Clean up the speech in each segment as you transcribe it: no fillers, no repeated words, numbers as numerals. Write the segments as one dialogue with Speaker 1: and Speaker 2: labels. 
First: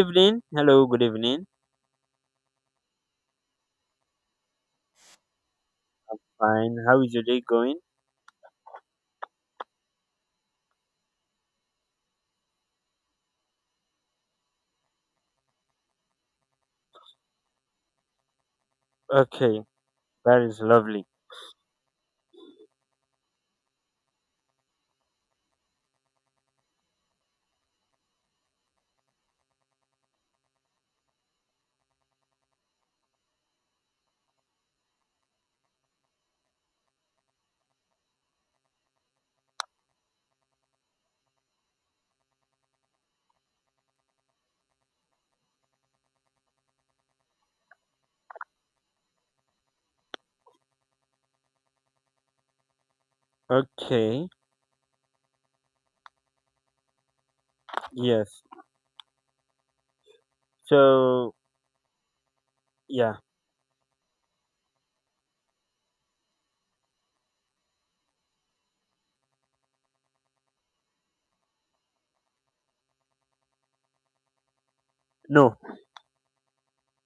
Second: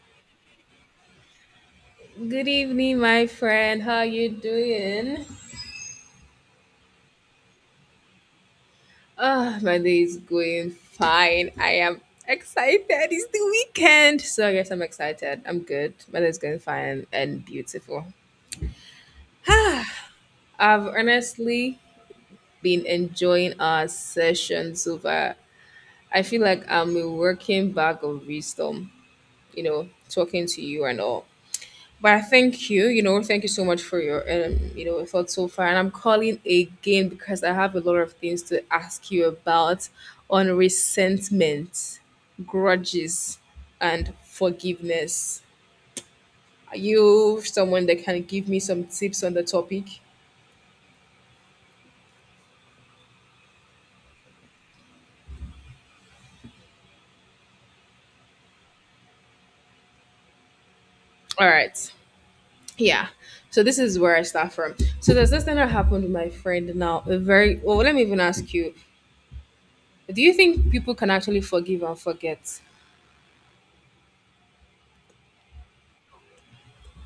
Speaker 1: Evening. Hello, good evening.
Speaker 2: Good evening, my friend. How you doing?
Speaker 1: Fine. How is your day going?
Speaker 2: Ah, my day is going fine. I am excited. It's the weekend. So yes, I'm excited. I'm good. My day is going fine and beautiful.
Speaker 1: Okay, that is
Speaker 2: I've
Speaker 1: lovely.
Speaker 2: honestly been enjoying our sessions over. I feel like I'm a working bag of wisdom, talking to you and all. But I thank you, thank you so much for your, thoughts so far. And I'm calling again because I have a lot of things to ask you about on resentment, grudges, and forgiveness. Are you someone that can give me some tips on the topic?
Speaker 1: Okay, yes. So,
Speaker 2: All right. Yeah.
Speaker 1: yeah,
Speaker 2: So this is where I start from. So there's this thing that happened with my friend now. A very well, let me even ask you. Do you think people can actually forgive and forget?
Speaker 1: no.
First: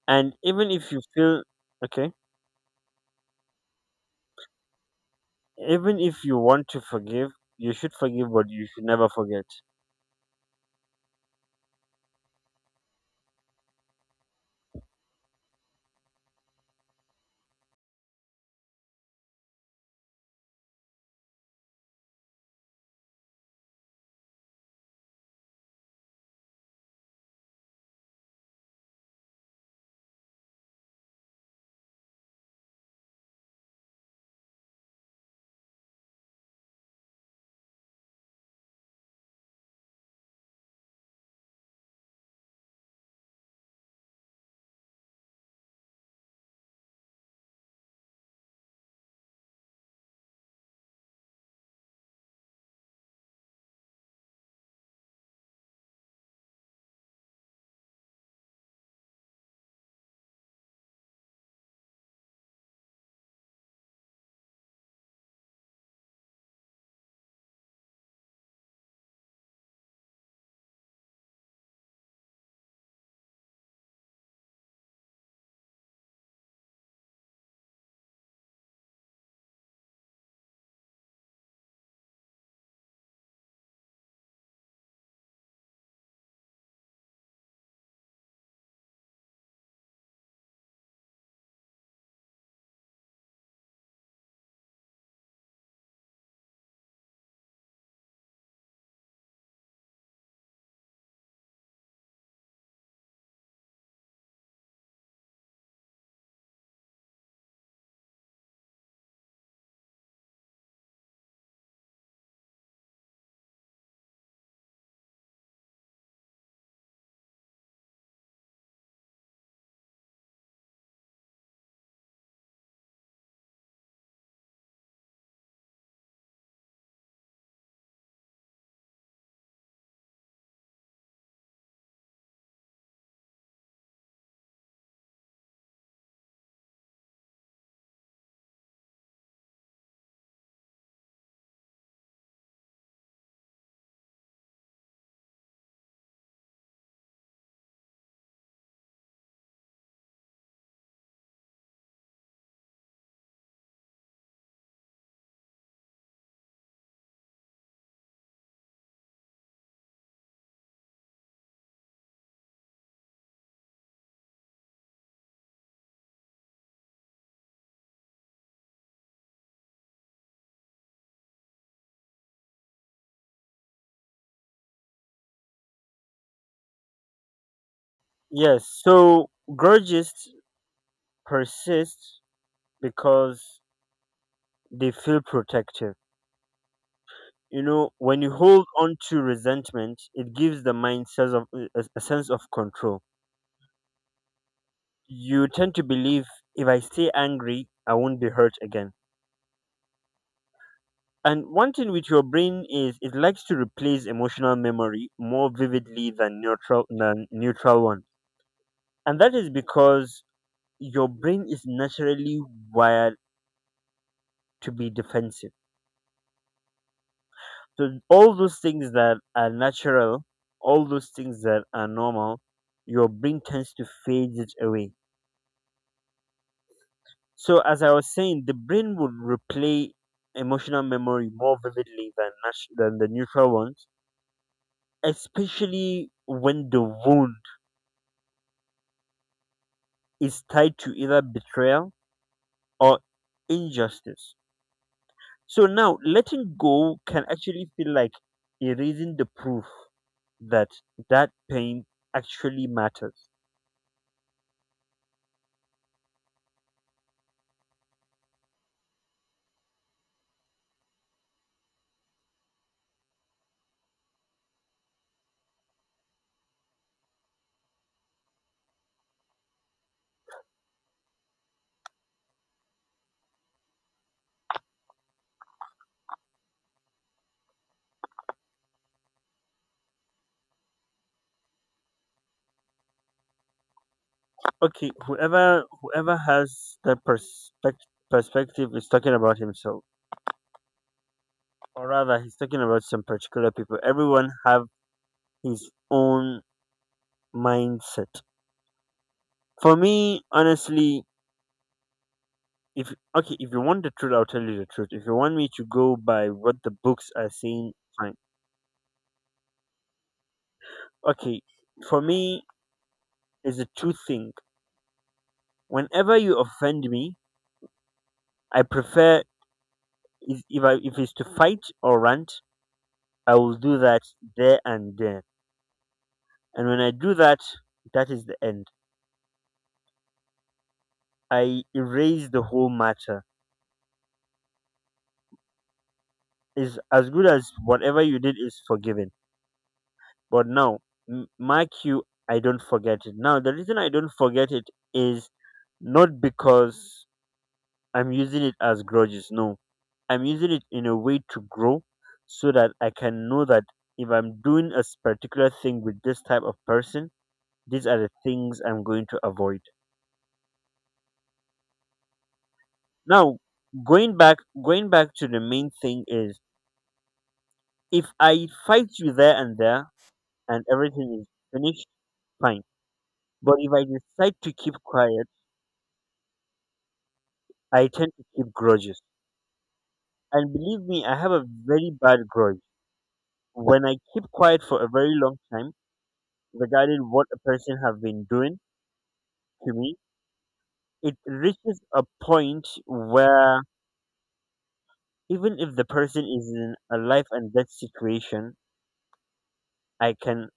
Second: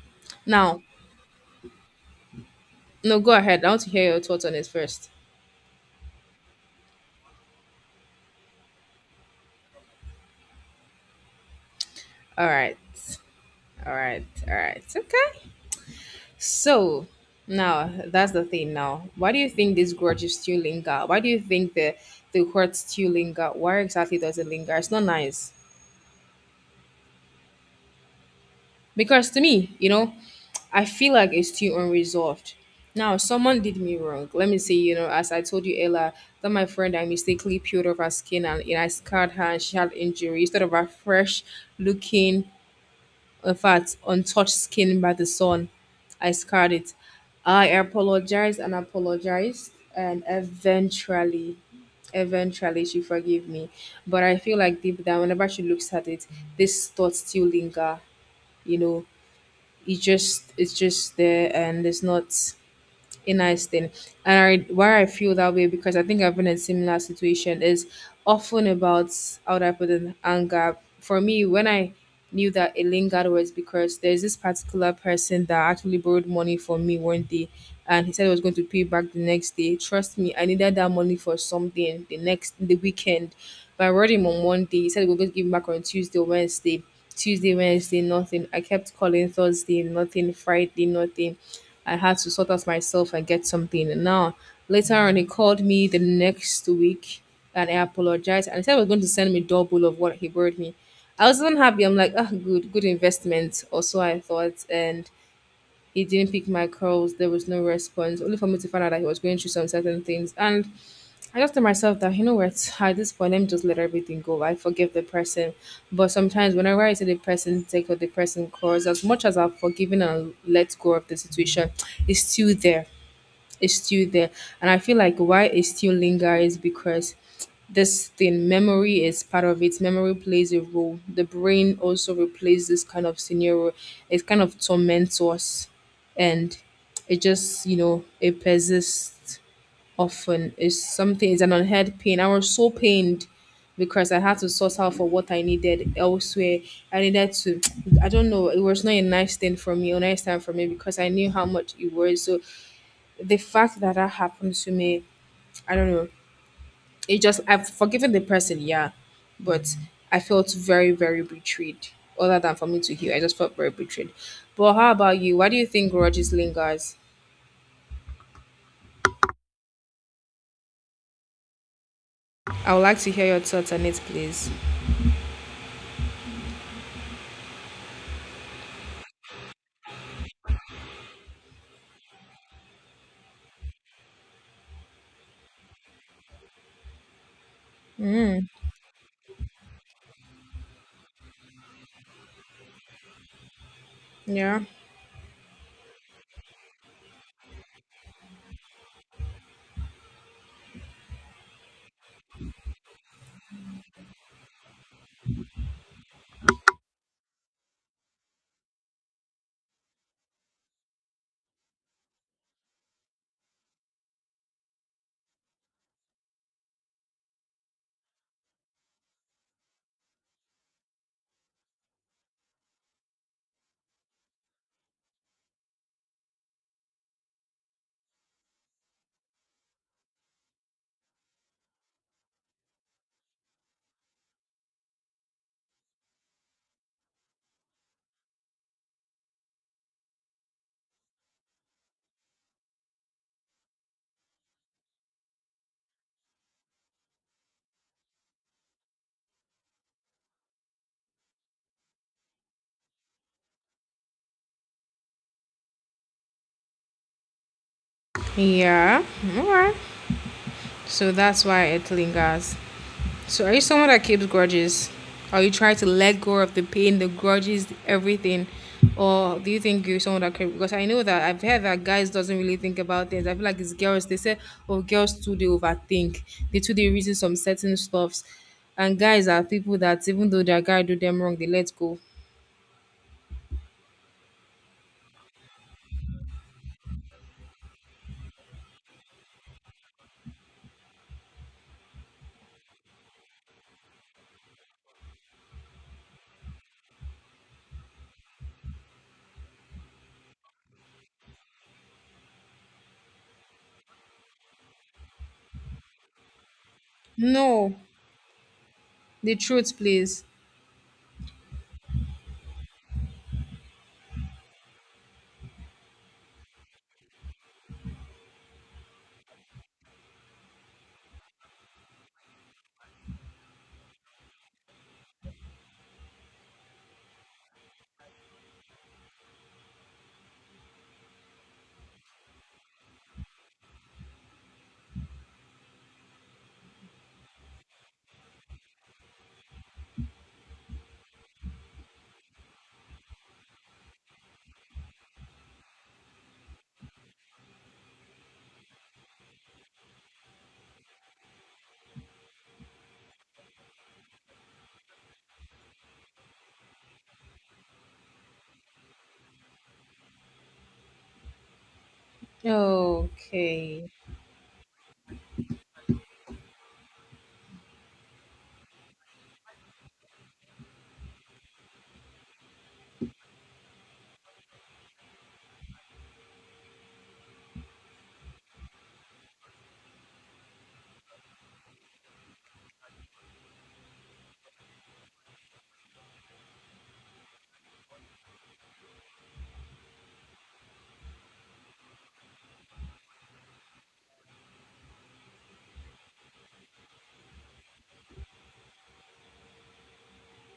Speaker 1: And even
Speaker 2: Now,
Speaker 1: if you feel Okay,
Speaker 2: no, go ahead. I want to hear your thoughts on it first.
Speaker 1: even if you want to forgive, you should forgive, but you should never forget.
Speaker 2: All right. All right. All right. Okay. So now that's the thing now. Why do you think this grudge is still linger? Why do you think the hurt still linger? Why exactly does it linger? It's not nice. Because to me, I feel like it's still unresolved. Now, someone did me wrong. Let me say, as I told you, Ella, that my friend I mistakenly peeled off her skin and I scarred her and she had injury instead of a fresh looking in fact, untouched skin by the sun. I scarred it. I apologized and apologized, and eventually she forgave me. But I feel like deep down, whenever she looks at it, this thought still linger. You know, it's just there, and it's not a nice thing. And I, why I feel that way because I think I've been in a similar situation is often about how do I put in anger. For me, when I knew that it lingered was because there's this particular person that actually borrowed money from me one day and he said he was going to pay back the next day. Trust me, I needed that money for something the weekend. But I wrote him on one day. He said we were going to give him back on Tuesday or Wednesday. Tuesday, Wednesday, nothing. I kept calling Thursday, nothing. Friday, nothing. I had to sort out myself and get something. And now later on, he called me the next week and I apologized and he said he was going to send me double of what he borrowed me. I was unhappy. I'm like, ah, good, good investment. Or so I thought. And he didn't pick my calls. There was no response, only for me to find out that he was going through some certain things. And I just tell myself that, you know what, at this point, let me just let everything go. I forgive the person. But sometimes, whenever I see the person take or the person cause, as much as I've forgiven and let go of the situation, it's still there. It's still there. And I feel like why it still lingers is because this thing, memory is part of it. Memory plays a role. The brain also replays this kind of scenario. It kind of torments us. And it just, you know, it persists often is something is an unheard pain. I was so pained because I had to source out for what I needed elsewhere. I needed to I don't know, it was not a nice thing for me, a nice time for me because I knew how much it was. So the fact that that happened to me, I don't know. It just I've forgiven the person, yeah. But I felt very, very betrayed. Other than for me to heal, I just felt very betrayed. But how about you? Why do you think grudges lingers? I would like to hear your thoughts on it, please.
Speaker 1: Yes, so grudges persist because they feel protective. You know, when you
Speaker 2: Mm,
Speaker 1: hold on to resentment, it gives the mind sense of, a sense of control.
Speaker 2: yeah.
Speaker 1: You tend to believe, if I stay angry, I won't be hurt again. And one thing with your brain is it likes to replace emotional memory more vividly than neutral one. And that is because your brain is naturally wired to be defensive. So all those things that are natural, all those things that are normal, your brain tends to fade it away. So as I was saying, the brain would replay emotional memory more vividly than the neutral ones, especially when the wound is tied to either betrayal or injustice. So now letting go can actually feel like erasing the proof that that pain actually matters.
Speaker 2: Yeah. Alright. So that's why it lingers. So are you someone that keeps grudges? Are you trying to let go of the pain, the grudges, everything? Or do you think you're someone that can because I know that I've heard that guys doesn't really think about things. I feel like it's girls, they say, oh, girls too they overthink. They too they reason some certain stuffs. And guys are people that even though their guy do them wrong, they let go.
Speaker 1: Okay, whoever has that perspective is talking about himself, or rather he's talking about some particular people. Everyone have his own mindset. For me, honestly, if okay, if you want the truth, I'll tell you the truth. If you want me to go by what the books are saying,
Speaker 2: No.
Speaker 1: fine.
Speaker 2: The truth, please.
Speaker 1: Okay, for me, it's a two thing. Whenever you offend me, I prefer, if it's to fight or rant, I will do that there and there. And when I do that, that is the end. I erase the whole matter. Is as good as whatever you did is forgiven. But now, mark you, I don't forget it. Now, the reason I don't forget it is not because I'm using it as grudges. No, I'm using it in a way to grow, so that I can know that if I'm doing a particular thing with this type of person, these are the things I'm going to avoid. Now,
Speaker 2: Okay.
Speaker 1: going back, going back to the main thing is, if I fight you there and there and everything is finished, fine. But if I decide to keep quiet, I tend to keep grudges. And believe me, I have a very bad grudge. When I keep quiet for a very long time regarding what a person have been doing to me, it reaches a point where even if the person is in a life and death situation, I can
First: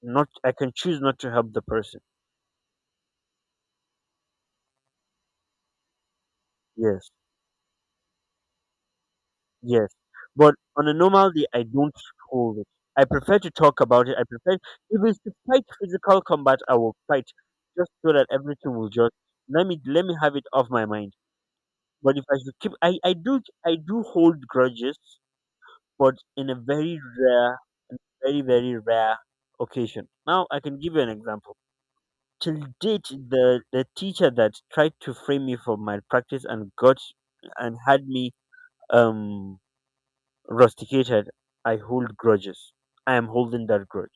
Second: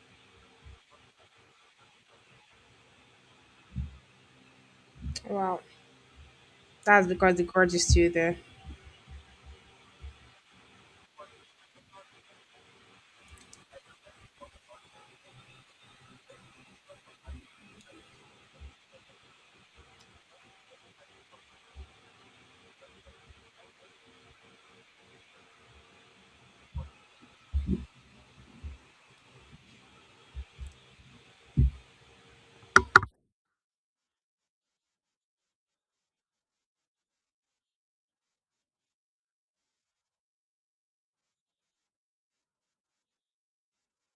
Speaker 1: I can choose not to help the person.
Speaker 2: Wow. That's
Speaker 1: Yes.
Speaker 2: because the grudge is still there.
Speaker 1: Yes. But on a normal day I don't hold it. I prefer to talk about it. I prefer, if it's to fight physical combat, I will fight, just so that everything will just, let me have it off my mind. But if I should keep, I do hold grudges, but in a very rare, very rare occasion. Now I can give you an example. Till date, the teacher that tried to frame me for my practice and had me um rusticated, I hold grudges. I am holding that grudge,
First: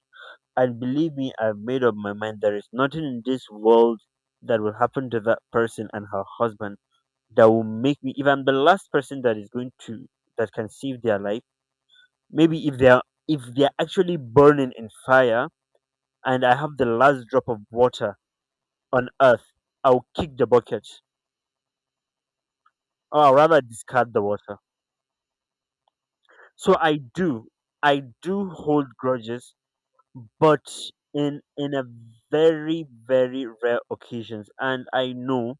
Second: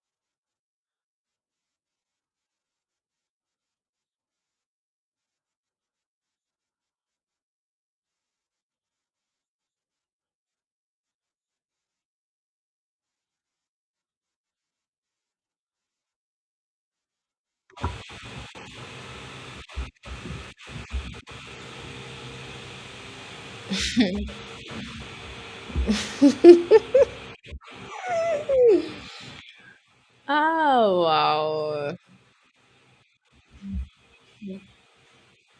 Speaker 1: and believe me, I've made up my mind. There is nothing in this world that will happen to that person and her husband that will make me, if I'm the last person that is going to that can save their life, maybe if they're actually burning in fire and I have the last drop of water on earth, I'll kick the bucket, or I'll rather discard the water. So I do hold grudges, but
Speaker 2: Oh
Speaker 1: in a
Speaker 2: wow,
Speaker 1: very rare occasions. And I know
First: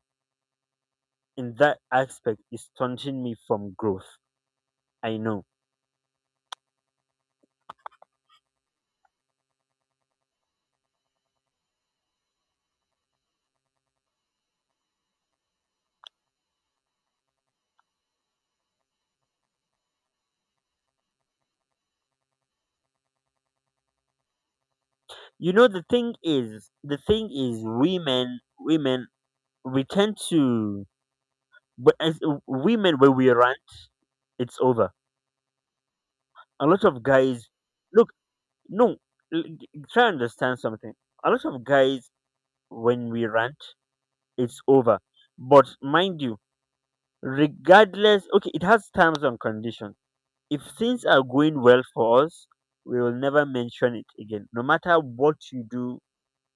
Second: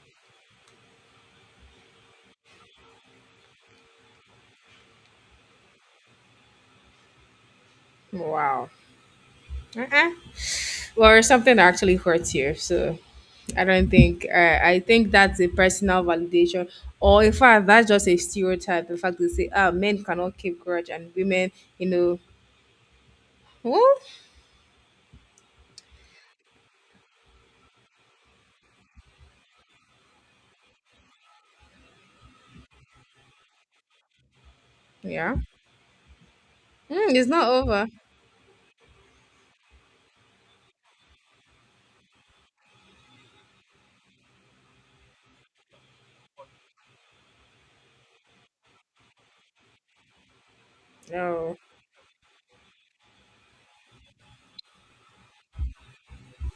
Speaker 1: in that aspect is stunting me from growth, I know.
Speaker 2: wow. Uh-uh. Well, something actually hurts you, so I don't think. I think that's a personal validation, or in fact, that's just a stereotype. The fact they say, "Ah, men cannot keep grudge, and women, you know, oh,
Speaker 1: You know, the thing is, women, we tend to, but as women, when we rant, it's over.
Speaker 2: yeah,
Speaker 1: A lot of
Speaker 2: mm, it's
Speaker 1: guys,
Speaker 2: not over."
Speaker 1: look, no, try and understand something. A lot of guys, when we rant, it's over. But mind you, regardless, okay, it has terms and conditions. If things are
Speaker 2: Oh,
Speaker 1: going well for us, we will never mention it again, no matter what you do,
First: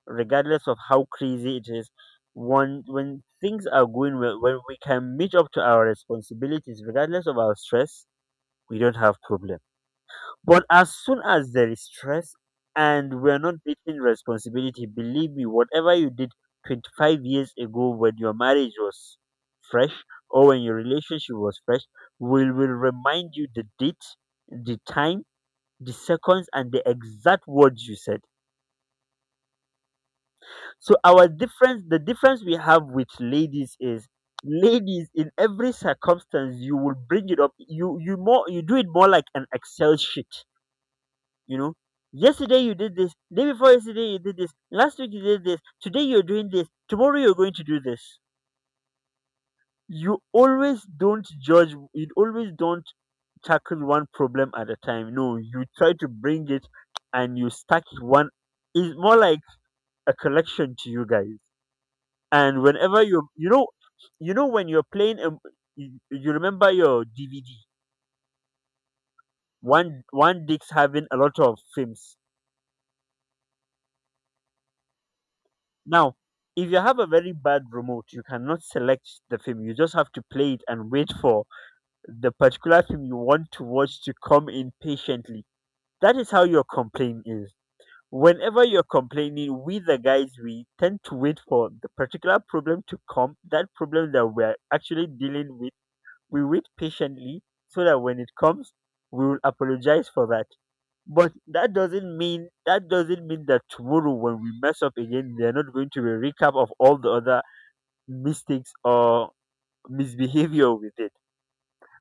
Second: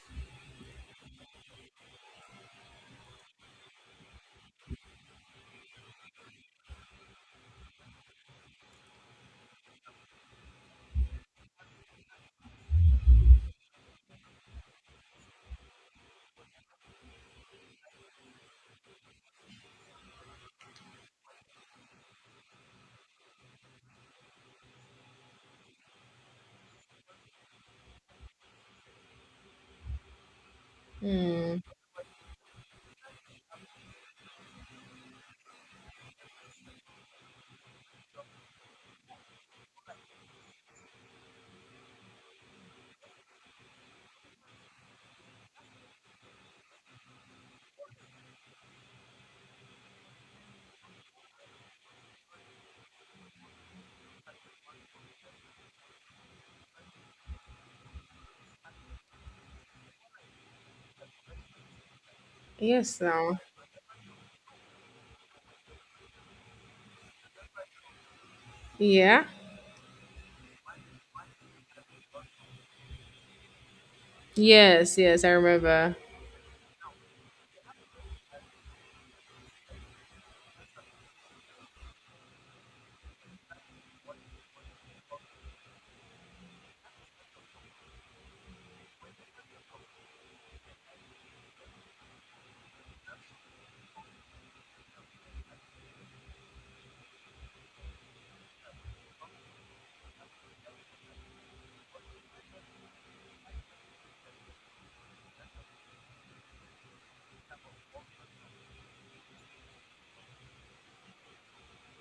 Speaker 1: regardless of how crazy it is. One, when things are going well, when we can meet up to our responsibilities regardless of our stress, we don't have problem. But as soon as there is stress and we're not meeting responsibility, believe me, whatever you did 25 years ago, when your marriage was fresh, or when your relationship was fresh, will remind you the date, the time, the seconds, and the exact words you said. So our
Speaker 2: mm.
Speaker 1: difference, the difference we have with ladies is, ladies, in every circumstance you will bring it up. You do it more like an Excel sheet. You know, yesterday you did this, day before yesterday you did this, last week you did this, today you're doing this, tomorrow you're going to do this. You always don't judge. You always don't tackle one problem at a time. No, you try to bring it and you stack it one. It's more like a collection to you guys. And
Speaker 2: Yes,
Speaker 1: whenever you
Speaker 2: now,
Speaker 1: you know, you know when you're playing you remember your DVD,
Speaker 2: yeah,
Speaker 1: one disc having a lot of films.
Speaker 2: yes, yes, I remember.
Speaker 1: Now, if you have a very bad remote, you cannot select the film, you just have to play it and wait for the particular film you want to watch to come in patiently. That is how your complaint is. Whenever you're complaining, we the guys, we tend to wait for the particular problem to come, that problem that we're actually dealing with. We wait patiently, so that when it comes, we will apologize for that. But that doesn't mean that tomorrow when we mess up again, they're not going to be a recap of all the other mistakes or misbehavior with it.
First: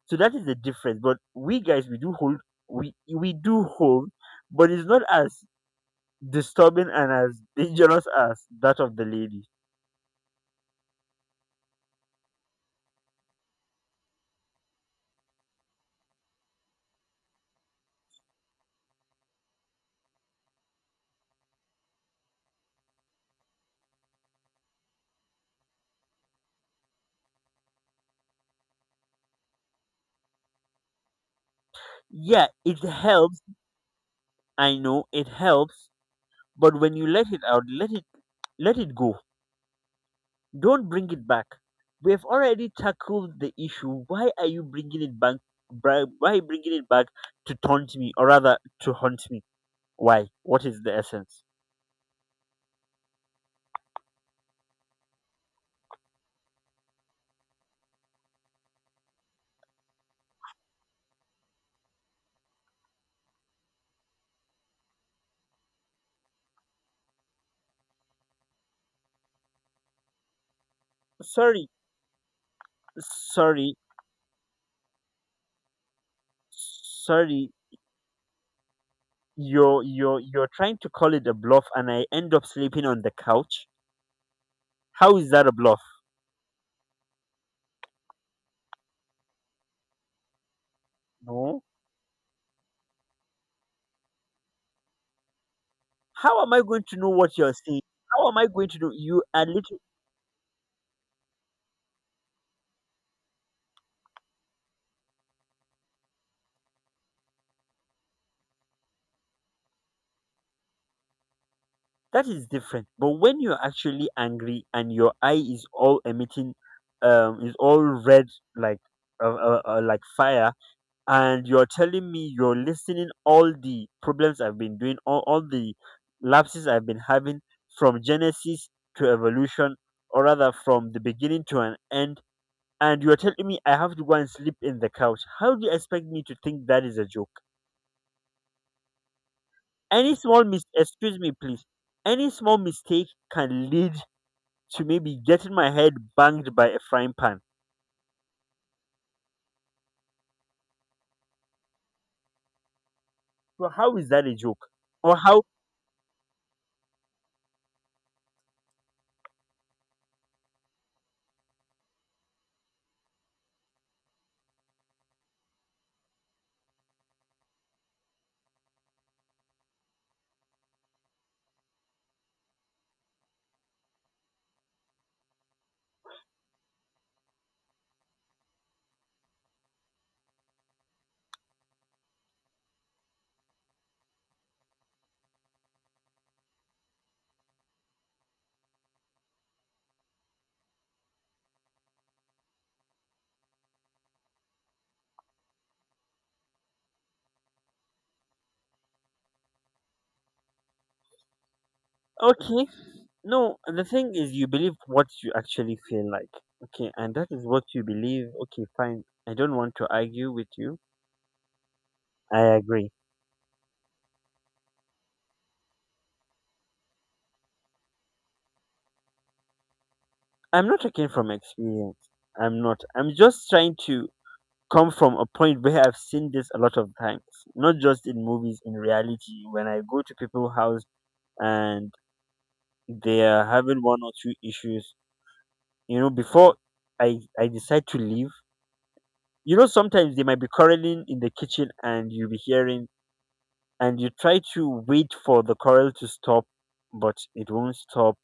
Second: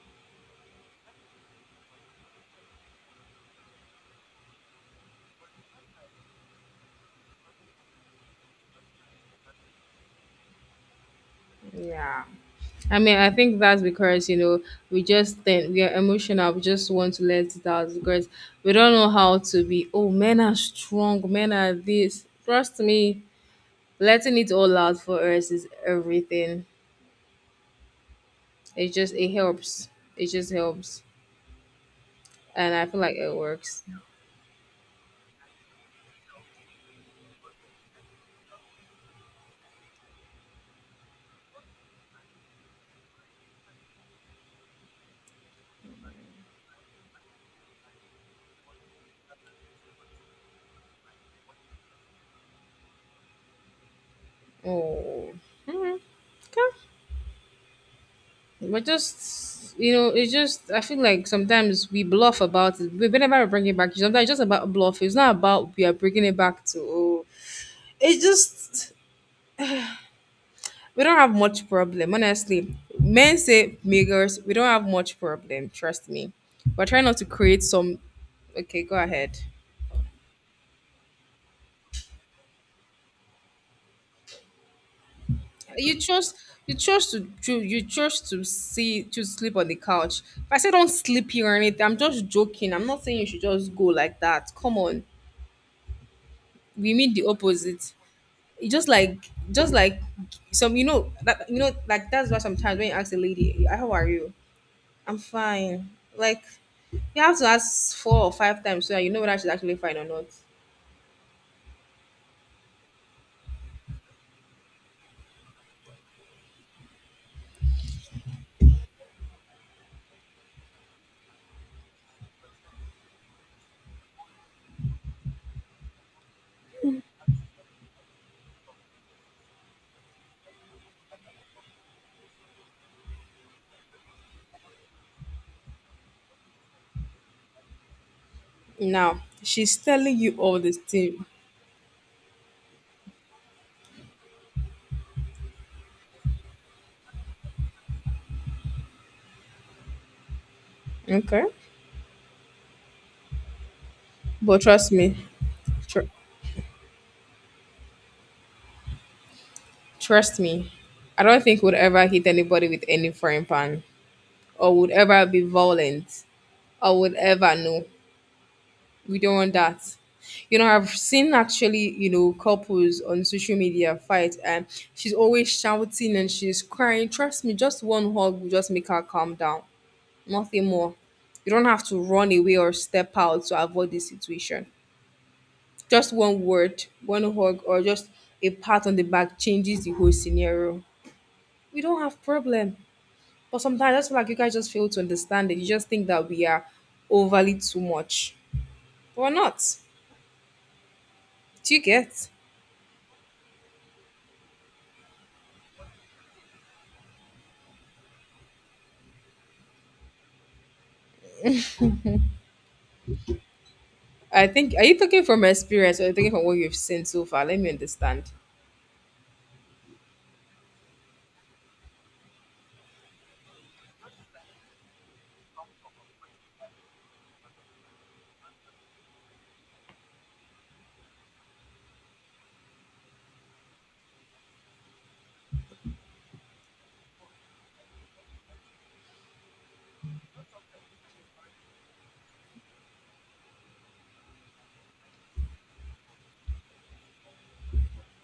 Speaker 1: So that is the difference. But we guys, we do hold, we do hold, but it's not as disturbing and as dangerous as that of the ladies.
Speaker 2: Yeah, I mean, I think that's because we just think we are emotional. We just want to let it out because we don't know how to be. Oh, men are strong. Men are this. Trust me, letting it all out for us is everything. It just it helps. It just helps,
Speaker 1: Yeah,
Speaker 2: and
Speaker 1: it
Speaker 2: I feel like it
Speaker 1: helps.
Speaker 2: works.
Speaker 1: I know it helps, but when you let it out, let it go. Don't bring it back. We have already tackled the issue. Why are you bringing it back? Why are you bringing it back to taunt me, or rather, to haunt me? Why? What is the essence?
Speaker 2: Oh, mm, okay. But just it's just I feel like sometimes we bluff about it. We whenever we bring it back, sometimes it's just about bluff. It's not about we are bringing it back to. Oh, it's just we don't have
Speaker 1: Sorry,
Speaker 2: much problem, honestly. Men
Speaker 1: sorry,
Speaker 2: say Migos, we don't have much problem, trust me. We're trying not to
Speaker 1: sorry.
Speaker 2: create some okay, go ahead.
Speaker 1: You're trying to call it a bluff, and I end up sleeping on the couch. How is that a bluff?
Speaker 2: You chose you chose to see to sleep on the couch. If I say don't sleep here or
Speaker 1: No.
Speaker 2: anything, I'm just joking. I'm not saying you should just go like that. Come on.
Speaker 1: How am I going
Speaker 2: We
Speaker 1: to know
Speaker 2: mean the
Speaker 1: what you're saying?
Speaker 2: opposite.
Speaker 1: How am I going
Speaker 2: It
Speaker 1: to know? You are
Speaker 2: just
Speaker 1: literally.
Speaker 2: like some you know, like that's why sometimes when you ask a lady, how are you? I'm fine. Like you have to ask four or five times so that you know whether she's actually fine or not.
Speaker 1: That is different, but when you're actually angry and your eye is all emitting is all red, like like fire, and you're telling me you're listening all the problems I've been doing, all the lapses I've been having, from genesis to evolution, or rather from the beginning to an end, and you're telling me I have to go and sleep in the couch, how do you expect me to think that is a joke?
Speaker 2: Now, she's
Speaker 1: Any
Speaker 2: telling you
Speaker 1: small
Speaker 2: all
Speaker 1: mis
Speaker 2: this
Speaker 1: Excuse
Speaker 2: thing.
Speaker 1: me, please, any small mistake can lead to maybe getting my head banged by a frying pan.
Speaker 2: Okay.
Speaker 1: So how is that a
Speaker 2: But
Speaker 1: joke?
Speaker 2: trust
Speaker 1: Or
Speaker 2: me,
Speaker 1: how?
Speaker 2: tr- trust me, I don't think we'll ever hit anybody with any frying pan or would ever be violent or would ever know. We don't want that. I've seen actually, couples on social media fight and she's always shouting and she's crying. Trust me, just one hug will just make her calm down. Nothing more. You don't have to run away or step out to avoid the situation. Just one word, one hug, or just a pat on the back changes the whole scenario. We don't have problem. But sometimes I feel like you guys just fail to understand it. You just think that we are overly too much. But we're not. Do you get?
Speaker 1: Okay, no. The thing is, you believe what you actually feel like. Okay, and that is what you believe. Okay, fine. I don't want to argue with you. I agree.
Speaker 2: I think are you talking from experience or are you talking from what you've seen so far? Let me understand.
Speaker 1: I'm not talking from experience. I'm not. I'm just trying to come from a point where I've seen this a lot of times, not just in movies, in reality. When I go to people's house and they are having one or two issues, before I decide to leave, sometimes they might be quarreling in the kitchen and you'll be hearing, and you try to wait for the quarrel to stop, but it won't stop,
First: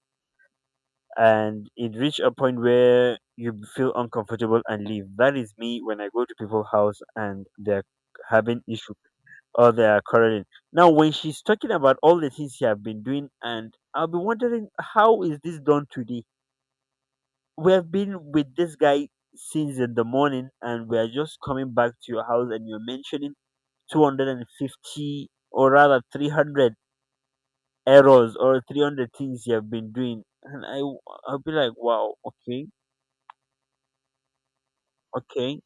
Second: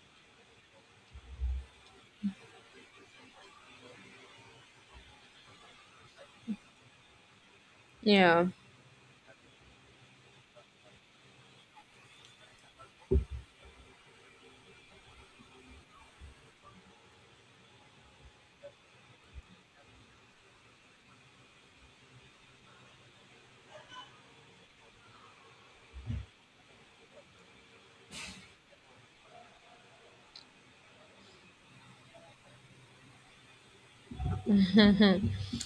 Speaker 1: and it reach a point where you feel uncomfortable and leave. That is me, when I go to people's house and they're
Speaker 2: Yeah.
Speaker 1: having issue or they are quarreling. Now when she's talking about all the things she have been doing, and I'll be wondering, how is this done today? We have been with this guy since in the morning and we are just coming back to your house, and you're mentioning 250, or rather 300 errors, or 300 things you have been doing, and I'll be like, wow, okay, okay.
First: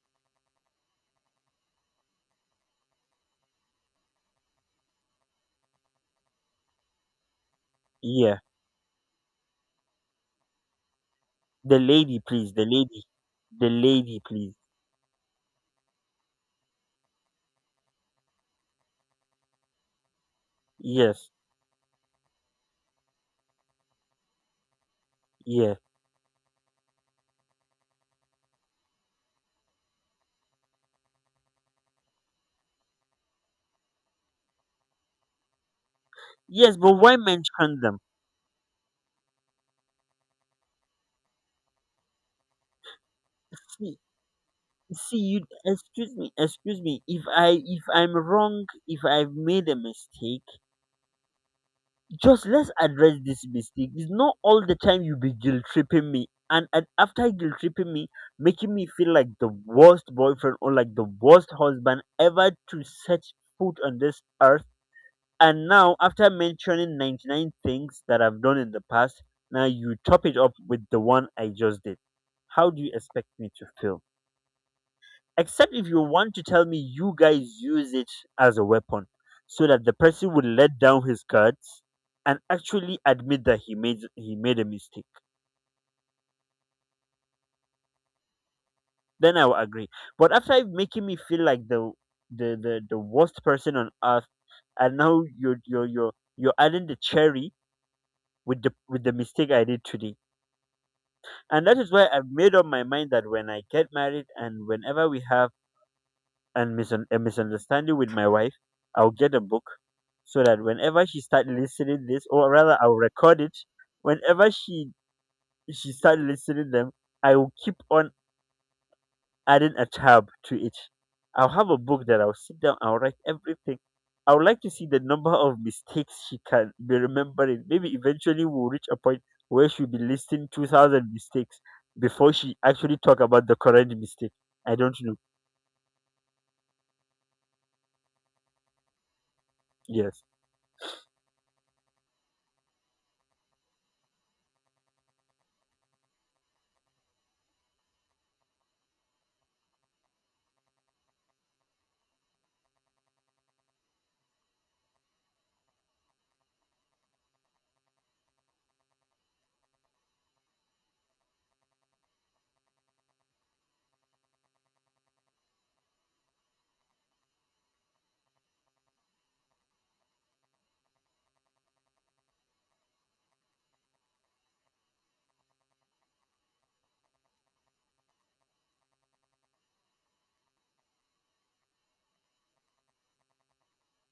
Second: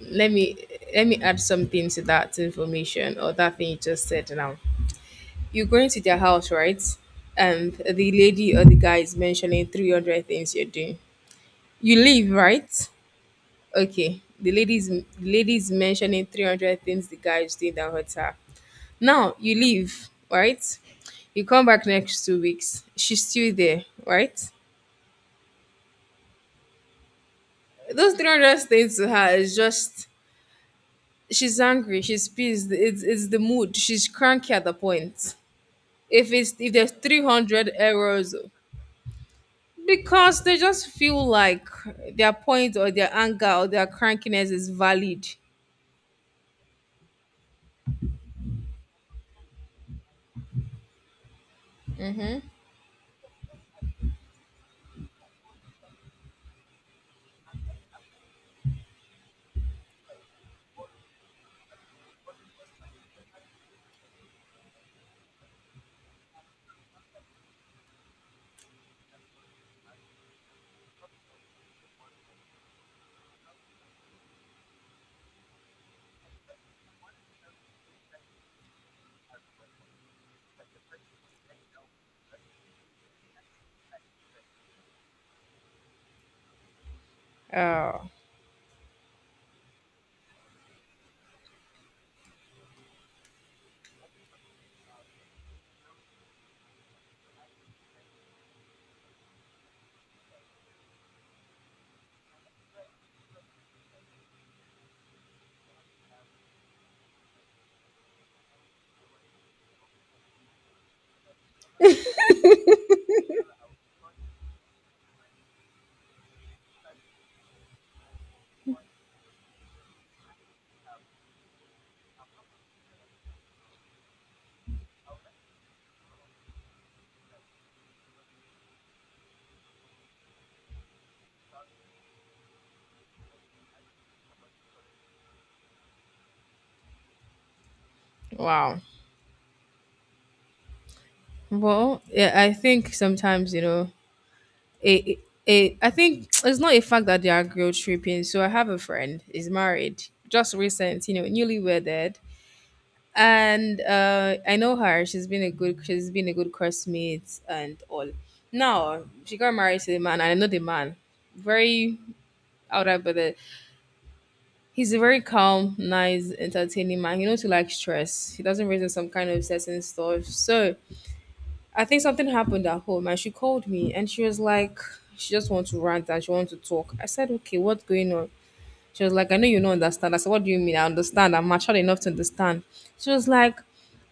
Speaker 2: Let me let me add something to that information or that thing you just said now. You're going to their house, right? And the
Speaker 1: Yeah,
Speaker 2: lady or the guy is mentioning 300 things you're doing.
Speaker 1: the
Speaker 2: You
Speaker 1: lady,
Speaker 2: leave,
Speaker 1: please. The
Speaker 2: right?
Speaker 1: lady, the lady,
Speaker 2: Okay. The
Speaker 1: please.
Speaker 2: lady's the lady's mentioning 300 things the guy is doing that hurts her. Now you leave, right?
Speaker 1: Yes,
Speaker 2: You come back next 2 weeks. She's still there, right?
Speaker 1: yes,
Speaker 2: Those 300 things to her is just she's angry, she's pissed. It's the mood. She's cranky at the point. If it's if
Speaker 1: yes,
Speaker 2: there's
Speaker 1: but why
Speaker 2: 300
Speaker 1: mention them?
Speaker 2: errors because they just feel like their point or their anger or their
Speaker 1: see
Speaker 2: crankiness is
Speaker 1: see
Speaker 2: valid.
Speaker 1: you, excuse me, if I'm wrong, if I've made a mistake, just let's address this mistake. It's not all the time you be guilt tripping me, and after guilt tripping me, making me feel like the worst boyfriend, or like the worst husband ever to set foot on this earth. And now, after mentioning 99 things that I've done in the past, now you top it up with the one I just did. How do you expect me to feel? Except if you want to tell me you guys use it as a weapon so that the person would let down his guards and actually admit that he made a mistake,
Speaker 2: Oh,
Speaker 1: then I will agree. But after making me feel like the worst person on earth, and now you're adding the cherry with the mistake I did today. And that is why I've made up my mind that when I get married and whenever we have a misunderstanding with my wife, I'll get a book so that whenever she start listening this, or rather, I'll record it. Whenever she start listening them, I will keep on adding a tab to it. I'll have a book that I'll sit down. I'll write everything. I would like to see the number of mistakes she can be remembering. Maybe eventually we'll reach a point where she'll be listing 2,000 mistakes before she actually talk about the current mistake. I don't know.
Speaker 2: wow.
Speaker 1: Yes.
Speaker 2: Well, yeah, I think sometimes, a, I think it's not a fact that they are guilt tripping. So I have a friend is married, just recent, newly wedded. And I know her. She's been a good classmate and all. Now she got married to the man, and I know the man, very out of the he's a very calm, nice, entertaining man. He knows to like stress. He doesn't raise in some kind of certain stuff. So I think something happened at home and she called me and she was like, she just wants to rant and she wants to talk. I said, okay, what's going on? She was like, I know you don't understand. I said, what do you mean? I understand. I'm mature enough to understand. She was like,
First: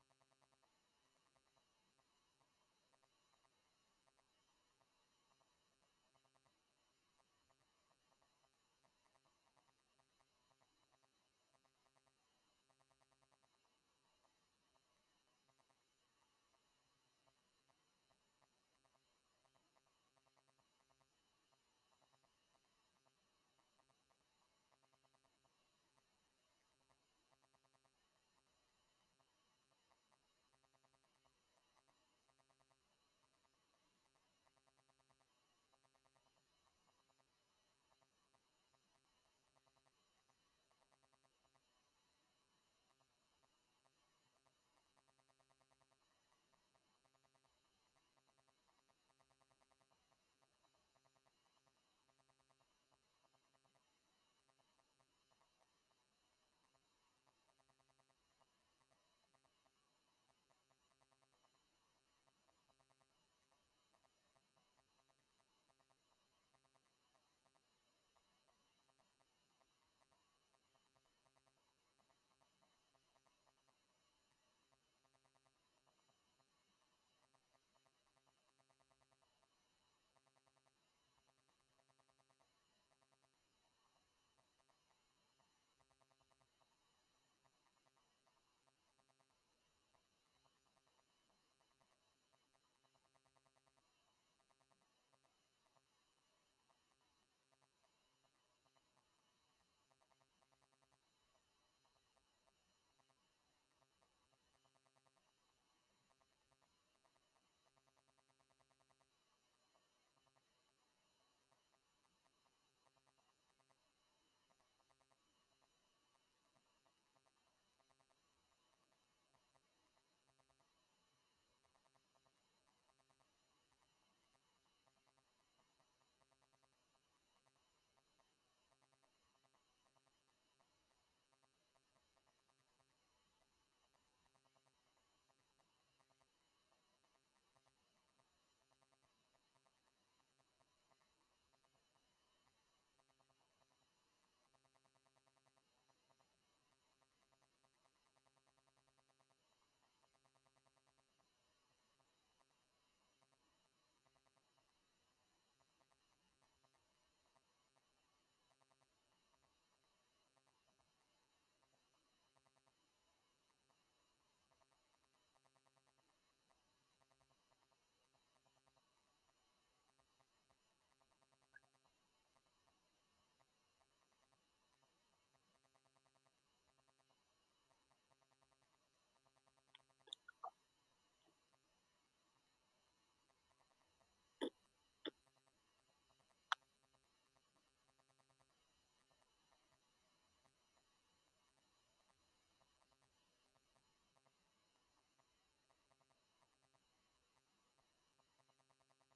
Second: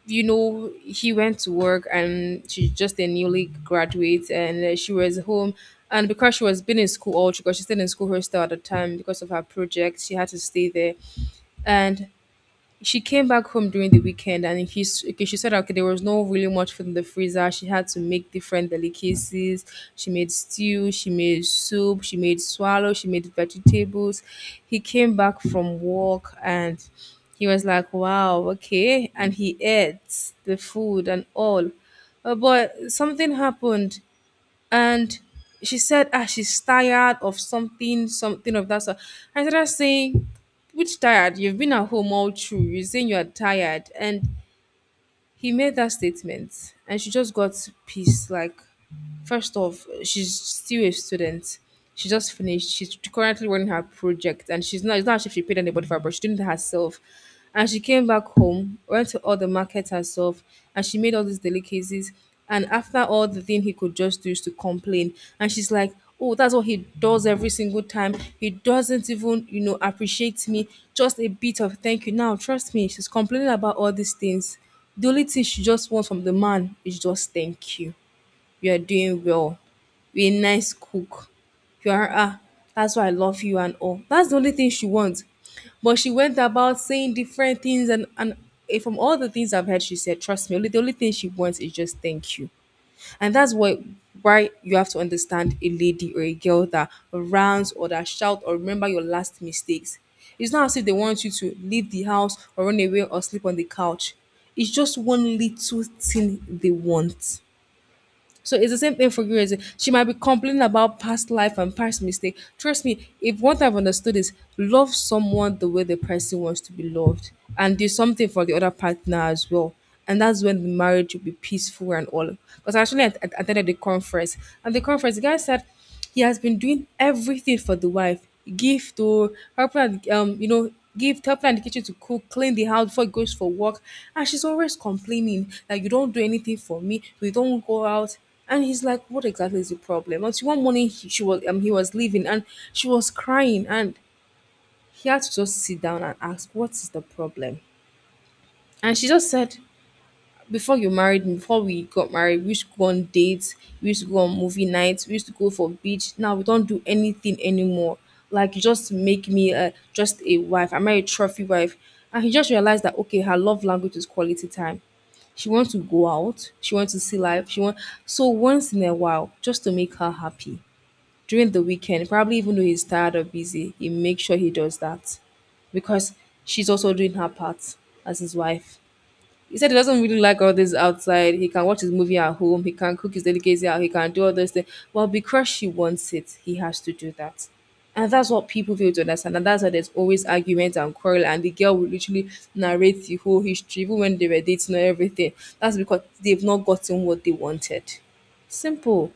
Speaker 2: you know, he went to work and she's just a newly graduate and she was home. And because she was been in school all, because she stayed in school herself at the time because of her project, she had to stay there and she came back home during the weekend. And she, okay, she said, okay, there was no really much food in the freezer. She had to make different delicacies. She made stew, she made soup, she made swallow, she made vegetables. He came back from work and he was like, wow, okay, and he ate the food and all. But something happened, and she said, ah, she's tired of something, something of that sort. I started saying, which tired? You've been at home all through, you're saying you're tired. And he made that statement and she just got pissed, like, first off, she's still a student. She just finished. She's currently running her project, and she's not. It's not as if she paid anybody for her, but she did it herself. And she came back home, went to all the markets herself, and she made all these delicacies. And after all, the thing he could just do is to complain. And she's like, "Oh, that's what he does every single time. He doesn't even, appreciate me. Just a bit of thank you." Now, trust me, she's complaining about all these things. The only thing she just wants from the man is just thank you, you are doing well. You're a nice cook. You are, ah, that's why I love you and all. That's the only thing she wants. But she went about saying different things, and from all the things I've heard, she said, trust me, only the only thing she wants is just thank you. And that's why you have to understand a lady or a girl that rants or that shout or remember your last mistakes. It's not as if they want you to leave the house or run away or sleep on the couch. It's just one little thing they want. So it's the same thing for you. Is She might be complaining about past life and past mistake. Trust me, if what I've understood is love someone the way the person wants to be loved, and do something for the other partner as well. And that's when the marriage will be peaceful and all. Because actually, I attended the conference, and the conference, the guy said he has been doing everything for the wife, gift, or helping her with, gift, helping her in the kitchen to cook, clean the house before he goes for work. And she's always complaining that you don't do anything for me, we don't go out. And he's like, what exactly is the problem? Until one morning, he was leaving and she was crying, and he had to just sit down and ask, what is the problem? And she just said, before you married me, before we got married, we used to go on dates, we used to go on movie nights, we used to go for beach. Now we don't do anything anymore. Like you just make me a, just a wife. I'm a trophy wife. And he just realized that, okay, her love language is quality time. She wants to go out, she wants to see life, she wants, so once in a while, just to make her happy. During the weekend, probably even though he's tired or busy, he makes sure he does that. Because she's also doing her part as his wife. He said he doesn't really like all this outside. He can watch his movie at home. He can cook his delicacy out. He can do all those things. Well, because she wants it, he has to do that. And that's what people fail to understand. And that's why there's always arguments and quarrel. And the girl will literally narrate the whole history, even when they were dating and everything. That's because they've not gotten what they wanted. Simple.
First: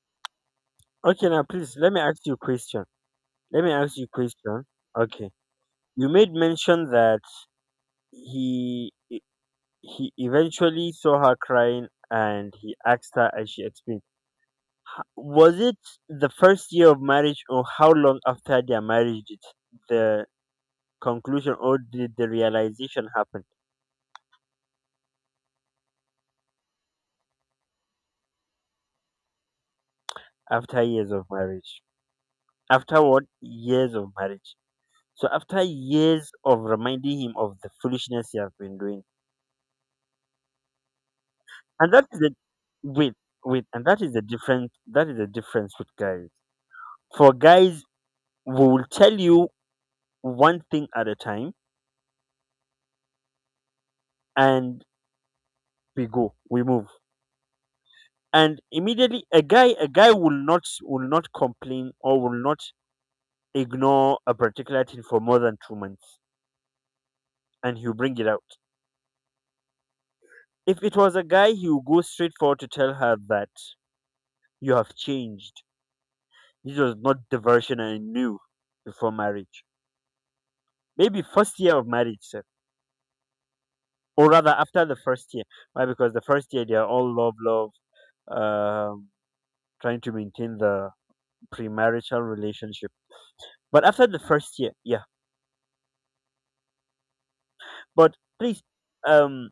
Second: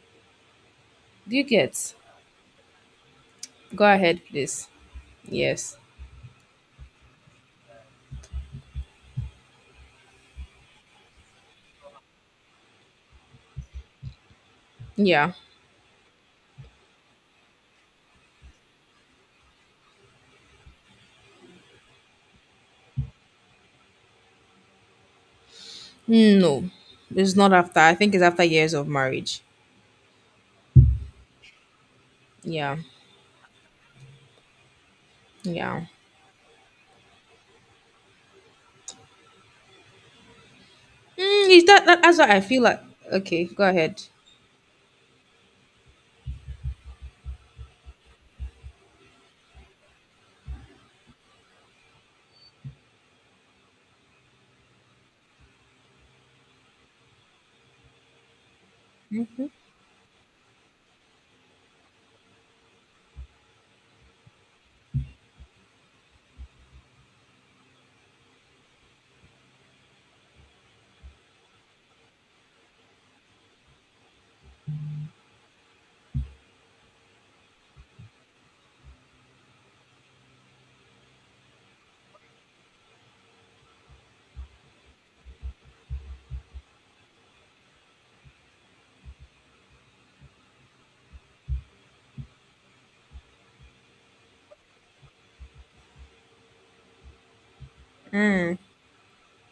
Speaker 1: Okay,
Speaker 2: Do
Speaker 1: now
Speaker 2: you
Speaker 1: please let
Speaker 2: get?
Speaker 1: me ask you a question. Let me
Speaker 2: Go
Speaker 1: ask you a
Speaker 2: ahead,
Speaker 1: question.
Speaker 2: please.
Speaker 1: Okay.
Speaker 2: Yes.
Speaker 1: You made mention that he e, he eventually saw her crying and he asked her and she explained.
Speaker 2: Yeah.
Speaker 1: Was it the first year of marriage or how long after their marriage did the conclusion or did the realization happen
Speaker 2: Hmm, no. It's not after. I think it's after years of marriage.
Speaker 1: after years of marriage?
Speaker 2: Yeah.
Speaker 1: After what? Years of marriage. So after
Speaker 2: Yeah.
Speaker 1: years of reminding him of the foolishness he has been doing.
Speaker 2: Is that,
Speaker 1: And
Speaker 2: that
Speaker 1: that
Speaker 2: that's
Speaker 1: is
Speaker 2: what
Speaker 1: the
Speaker 2: I feel like?
Speaker 1: wait,
Speaker 2: Okay, go
Speaker 1: and that
Speaker 2: ahead.
Speaker 1: is the difference with guys. For guys, we will tell you one thing at a time, and we go, we move. And immediately a guy will not complain or will not ignore a particular thing for more than 2 months, and he'll bring it out. If it was a guy, he will go straight forward to tell her that you have changed. This was not the version I knew before marriage. Maybe first year of marriage, sir. Or rather after the first year. Why? Because the first year they are all love, love, um. Trying to maintain the premarital relationship. But after the first year, yeah. But
Speaker 2: Mm,
Speaker 1: please, um,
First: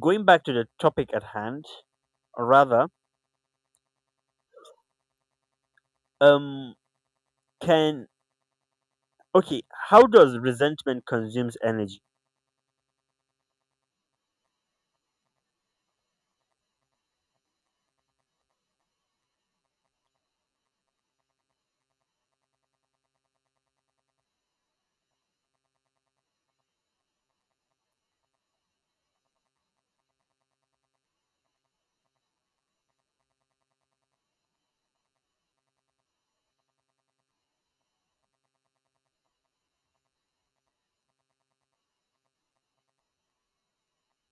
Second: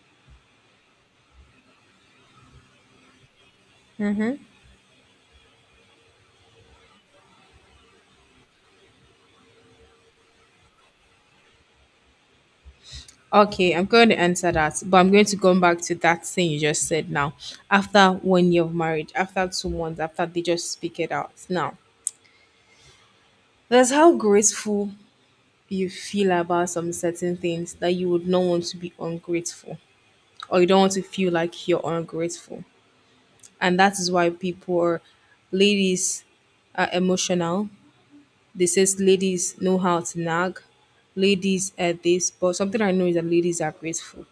Speaker 1: going back to the topic at hand, or rather, um, can okay, how does resentment consumes energy?
Speaker 2: okay, I'm going to answer that, but I'm going to go back to that thing you just said now. After 1 year of marriage, after 2 months, after they just speak it out. Now, that's how grateful you feel about some certain things that you would not want to be ungrateful, or you don't want to feel like you're ungrateful. And that is why people, are, ladies, are emotional. They says ladies know how to nag, ladies are this, but something I know is that ladies are grateful.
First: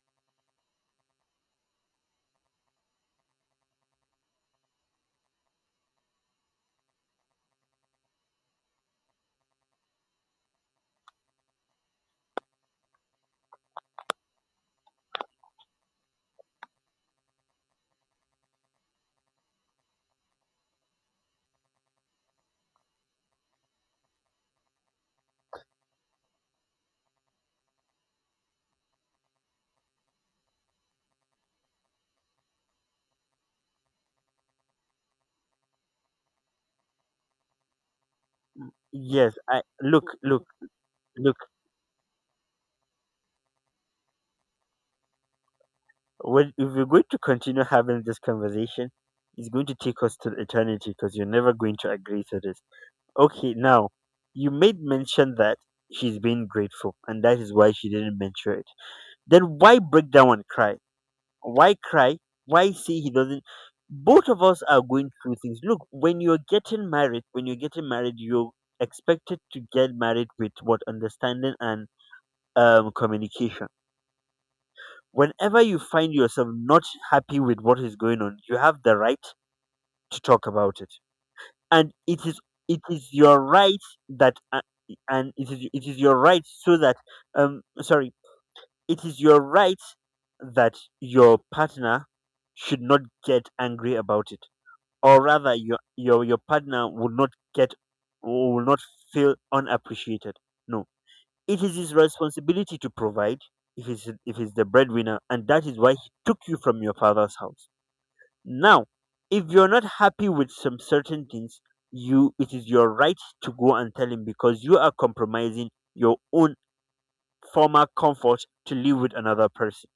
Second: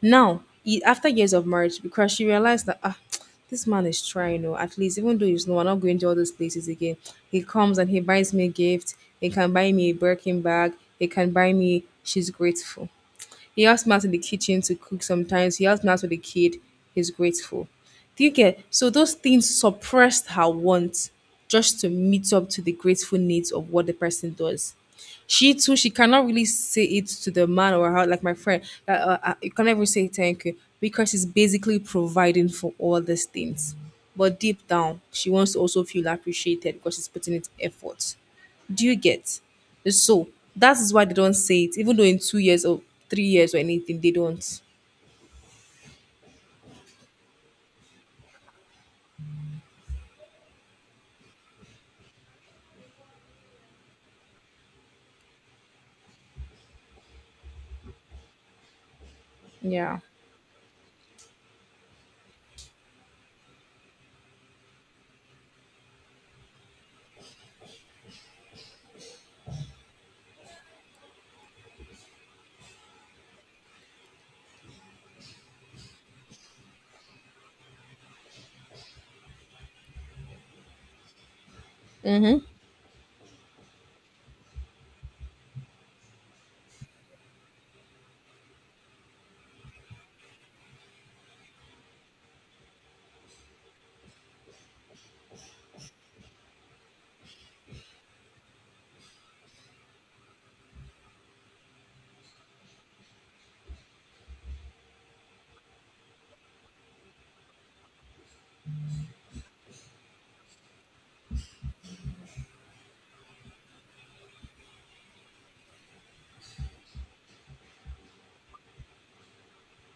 Speaker 2: Now, after years of marriage, because she realized that, ah, this man is trying, oh, at least even though he's, no, I'm not going to all those places again. He comes and he buys me a gift. He can buy me a Birkin bag. He can buy me. She's grateful. He helps me out in the kitchen to cook sometimes. He helps me out with the kid. He's grateful. Do you get? So those things suppressed her wants just to meet up to the grateful needs of what the person does. She too, she cannot really say it to the man or her, like my friend. You can't even say thank you because she's basically providing for all these things. But deep down, she wants to also feel appreciated because she's putting in effort. Do you
Speaker 1: Yes,
Speaker 2: get?
Speaker 1: I
Speaker 2: So that is why they don't
Speaker 1: look.
Speaker 2: say it, even though in 2 years or 3 years or anything, they don't.
Speaker 1: When, if we're going to continue having this conversation, it's going to take us to eternity because you're never going to agree to this. Okay, now you made mention that she's being grateful, and that is why she didn't mention it. Then why
Speaker 2: Yeah.
Speaker 1: break down and cry? Why cry? Why say he doesn't? Both of us are going through things. Look, when you're getting married, you're expected to get married with what understanding and communication. Whenever you find yourself not happy with what is going on, you have the right to talk about it, and it is
Speaker 2: Mm-hmm.
Speaker 1: it is your right that and it is your right so that sorry It is your right that your partner should not get angry about it, or rather, your partner would not get will not feel unappreciated. No, it is his responsibility to provide if he's the breadwinner, and that is why he took you from your father's house. Now, if you're not happy with some certain things, you it is your right to go and tell him because you are compromising your own former comfort to live with another person.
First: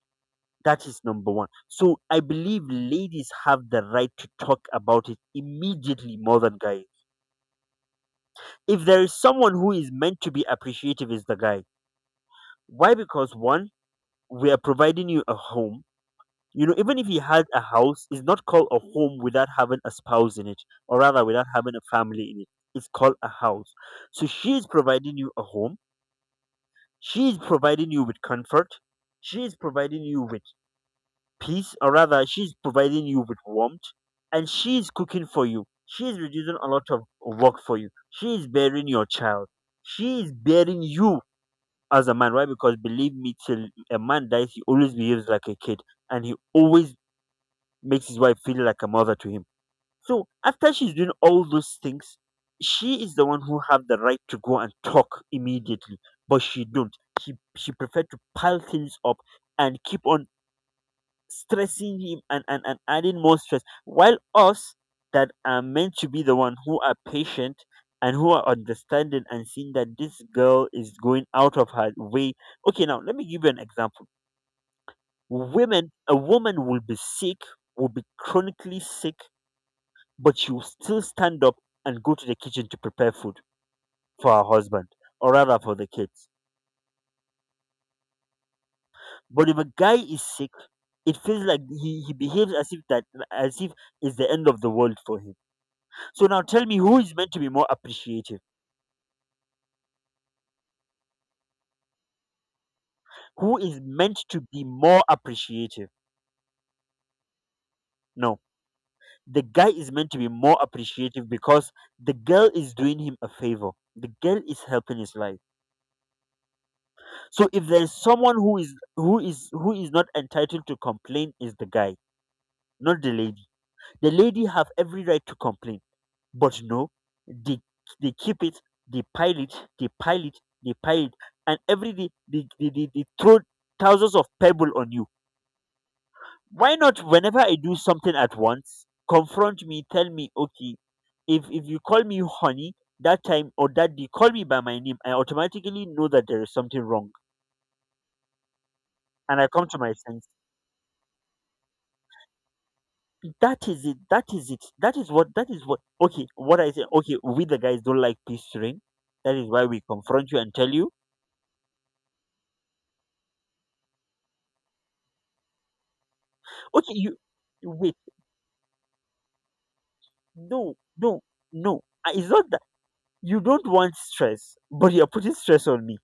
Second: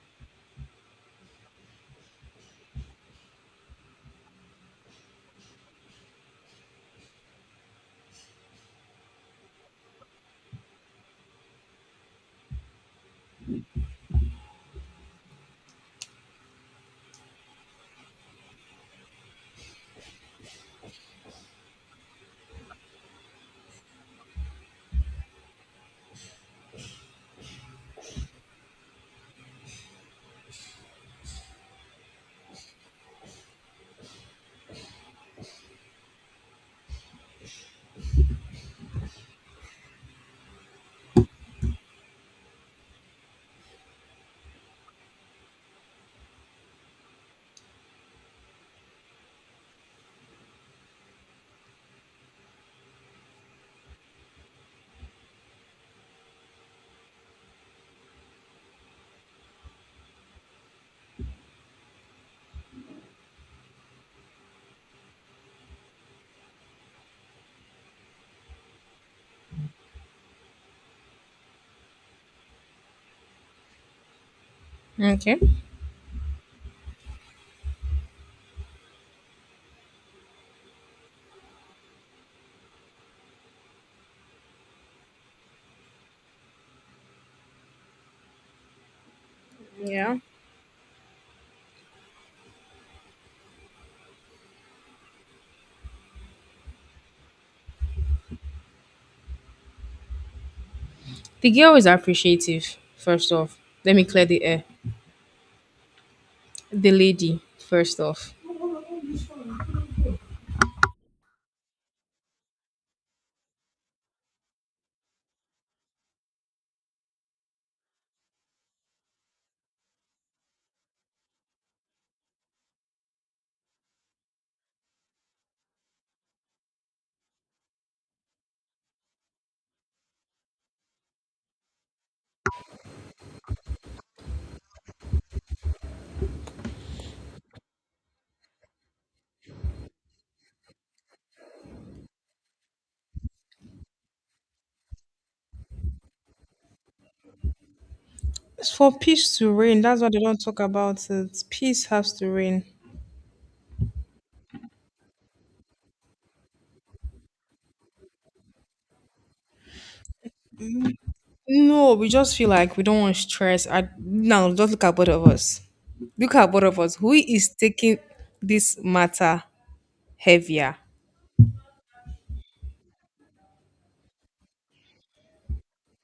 Speaker 1: That is number one. So I believe ladies have the right to talk about it immediately more than guys. If there is someone who is meant to be appreciative, is the guy. Why? Because one, we are providing you a home. You know, even if he had a house, it's not called a home without having a spouse in it, or rather without having a family in it. It's called a house. So she is providing you a home. She is providing you with comfort. She is providing you with peace, or rather, she's providing you with warmth, and she's cooking for you. She's reducing a lot of work for you. She is bearing your child. She is bearing you as a man. Why? Because believe me, till a man dies, he always behaves like a kid, and he always makes his wife feel like a mother to him. So after she's doing all those things, she is the one who have the right to go and talk immediately, but she don't. She prefer to pile things up and keep on stressing him and adding more stress. While us that are meant to be the one who are patient and who are understanding and seeing that this girl is going out of her way. Okay, now let me give you an example.
Speaker 2: Okay.
Speaker 1: Women, a woman will be sick, will be chronically sick, but she will still stand up and go to the kitchen to prepare food for her husband or rather for the kids. But if a guy
Speaker 2: Yeah.
Speaker 1: is sick, it feels like he behaves as if that as if it's the end of the world for him. So now tell me who is meant to be more appreciative?
Speaker 2: The girl is appreciative, first
Speaker 1: Who
Speaker 2: off.
Speaker 1: is
Speaker 2: Let me
Speaker 1: meant
Speaker 2: clear
Speaker 1: to
Speaker 2: the
Speaker 1: be
Speaker 2: air.
Speaker 1: more appreciative?
Speaker 2: The lady, first off.
Speaker 1: No, the guy is meant to be more appreciative because the girl is doing him a favor. The girl is helping his life. So if there is someone who is who is not entitled to complain is the guy, not the lady. The lady have every right to complain, but no, they keep it, they pile it, they pile it, they pile it, and every day they throw thousands of pebble on you. Why not whenever I do something at once confront me, tell me? Okay, if you call me honey that time or that day, call me by my name, I automatically know that there is something wrong,
Speaker 2: It's for peace
Speaker 1: and I
Speaker 2: to
Speaker 1: come to
Speaker 2: reign.
Speaker 1: my
Speaker 2: That's why they
Speaker 1: sense.
Speaker 2: don't talk about it. Peace has to reign.
Speaker 1: That is it. That is what okay, what I say, okay, we the guys don't like pestering. That is why we confront you and tell you.
Speaker 2: No, we just feel like we don't want stress. Now, just look at both of us. Look at both of
Speaker 1: Okay,
Speaker 2: us. Who
Speaker 1: you
Speaker 2: is
Speaker 1: wait.
Speaker 2: taking this matter
Speaker 1: No,
Speaker 2: heavier?
Speaker 1: no, no. Ah, it's not that you don't want stress but you're putting stress on me.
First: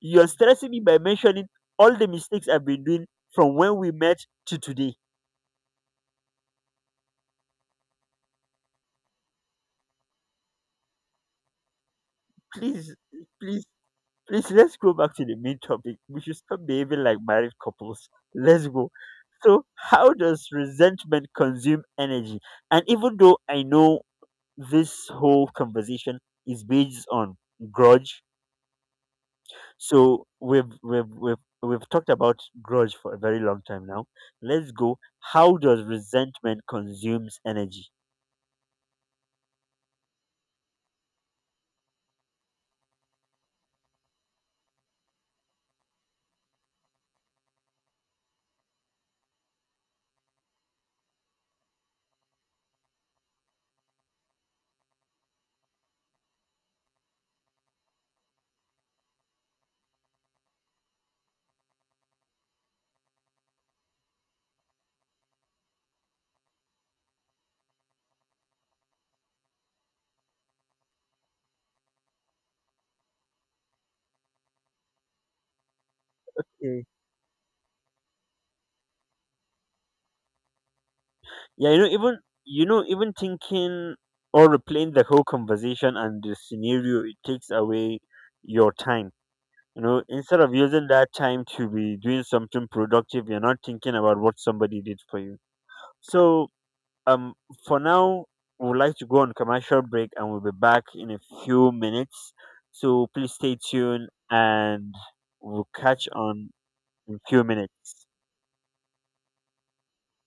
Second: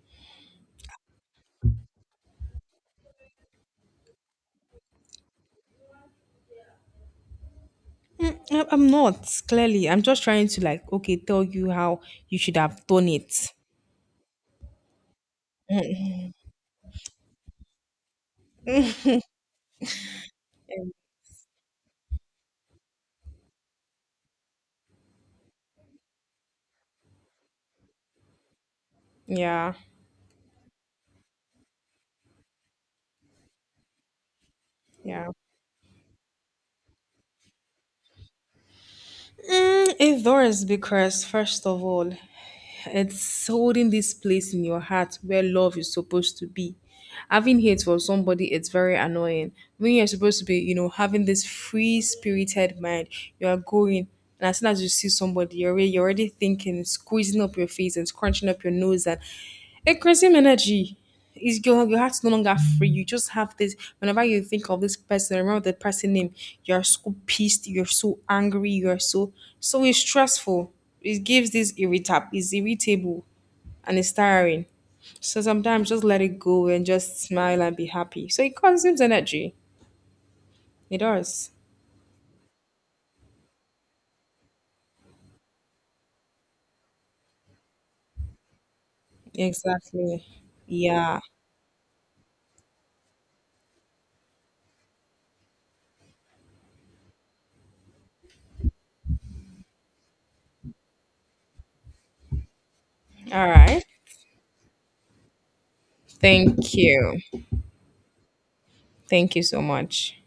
Speaker 1: You're stressing me by mentioning all the mistakes I've been doing from when we met to today.
Speaker 2: I'm not, clearly. I'm just trying to, like, okay, tell you how you should have
Speaker 1: Please,
Speaker 2: done it.
Speaker 1: please, please, let's go back to the main topic. We should stop behaving like married couples. Let's go. So, how does resentment consume energy? And even though I know this whole conversation is based on grudge,
Speaker 2: Yeah,
Speaker 1: so we've talked about grudge for a very long time now. Let's go.
Speaker 2: yeah.
Speaker 1: How does resentment consumes energy?
Speaker 2: It does because, first of all, it's holding this place in your heart where love is supposed to be. Having hate for somebody, it's very annoying. When you're supposed to be, having this free spirited mind, you are going, and as soon as you see somebody, you're already thinking, squeezing up your face and scrunching up your nose and increasing energy. Is Your heart's no longer free. You just have this. Whenever you think of this person, remember the person name. You're so pissed. You're so angry. You're so So it's stressful. It gives this irritab. It's irritable and it's tiring. So sometimes just let it go and just smile and be happy. So it consumes energy. It does.
Speaker 1: Yeah, you know, even thinking or replaying the whole conversation and the scenario, it takes away your time. You know,
Speaker 2: Exactly.
Speaker 1: instead of using that
Speaker 2: Yeah.
Speaker 1: time to be doing something productive, you're not thinking about what somebody did for you. So, um, for now, we would like to go on commercial break, and we'll be back in a few minutes. So please
Speaker 2: All
Speaker 1: stay
Speaker 2: right.
Speaker 1: tuned, and we'll catch on
Speaker 2: Thank
Speaker 1: in
Speaker 2: you.
Speaker 1: a few minutes.
Speaker 2: Thank you so much.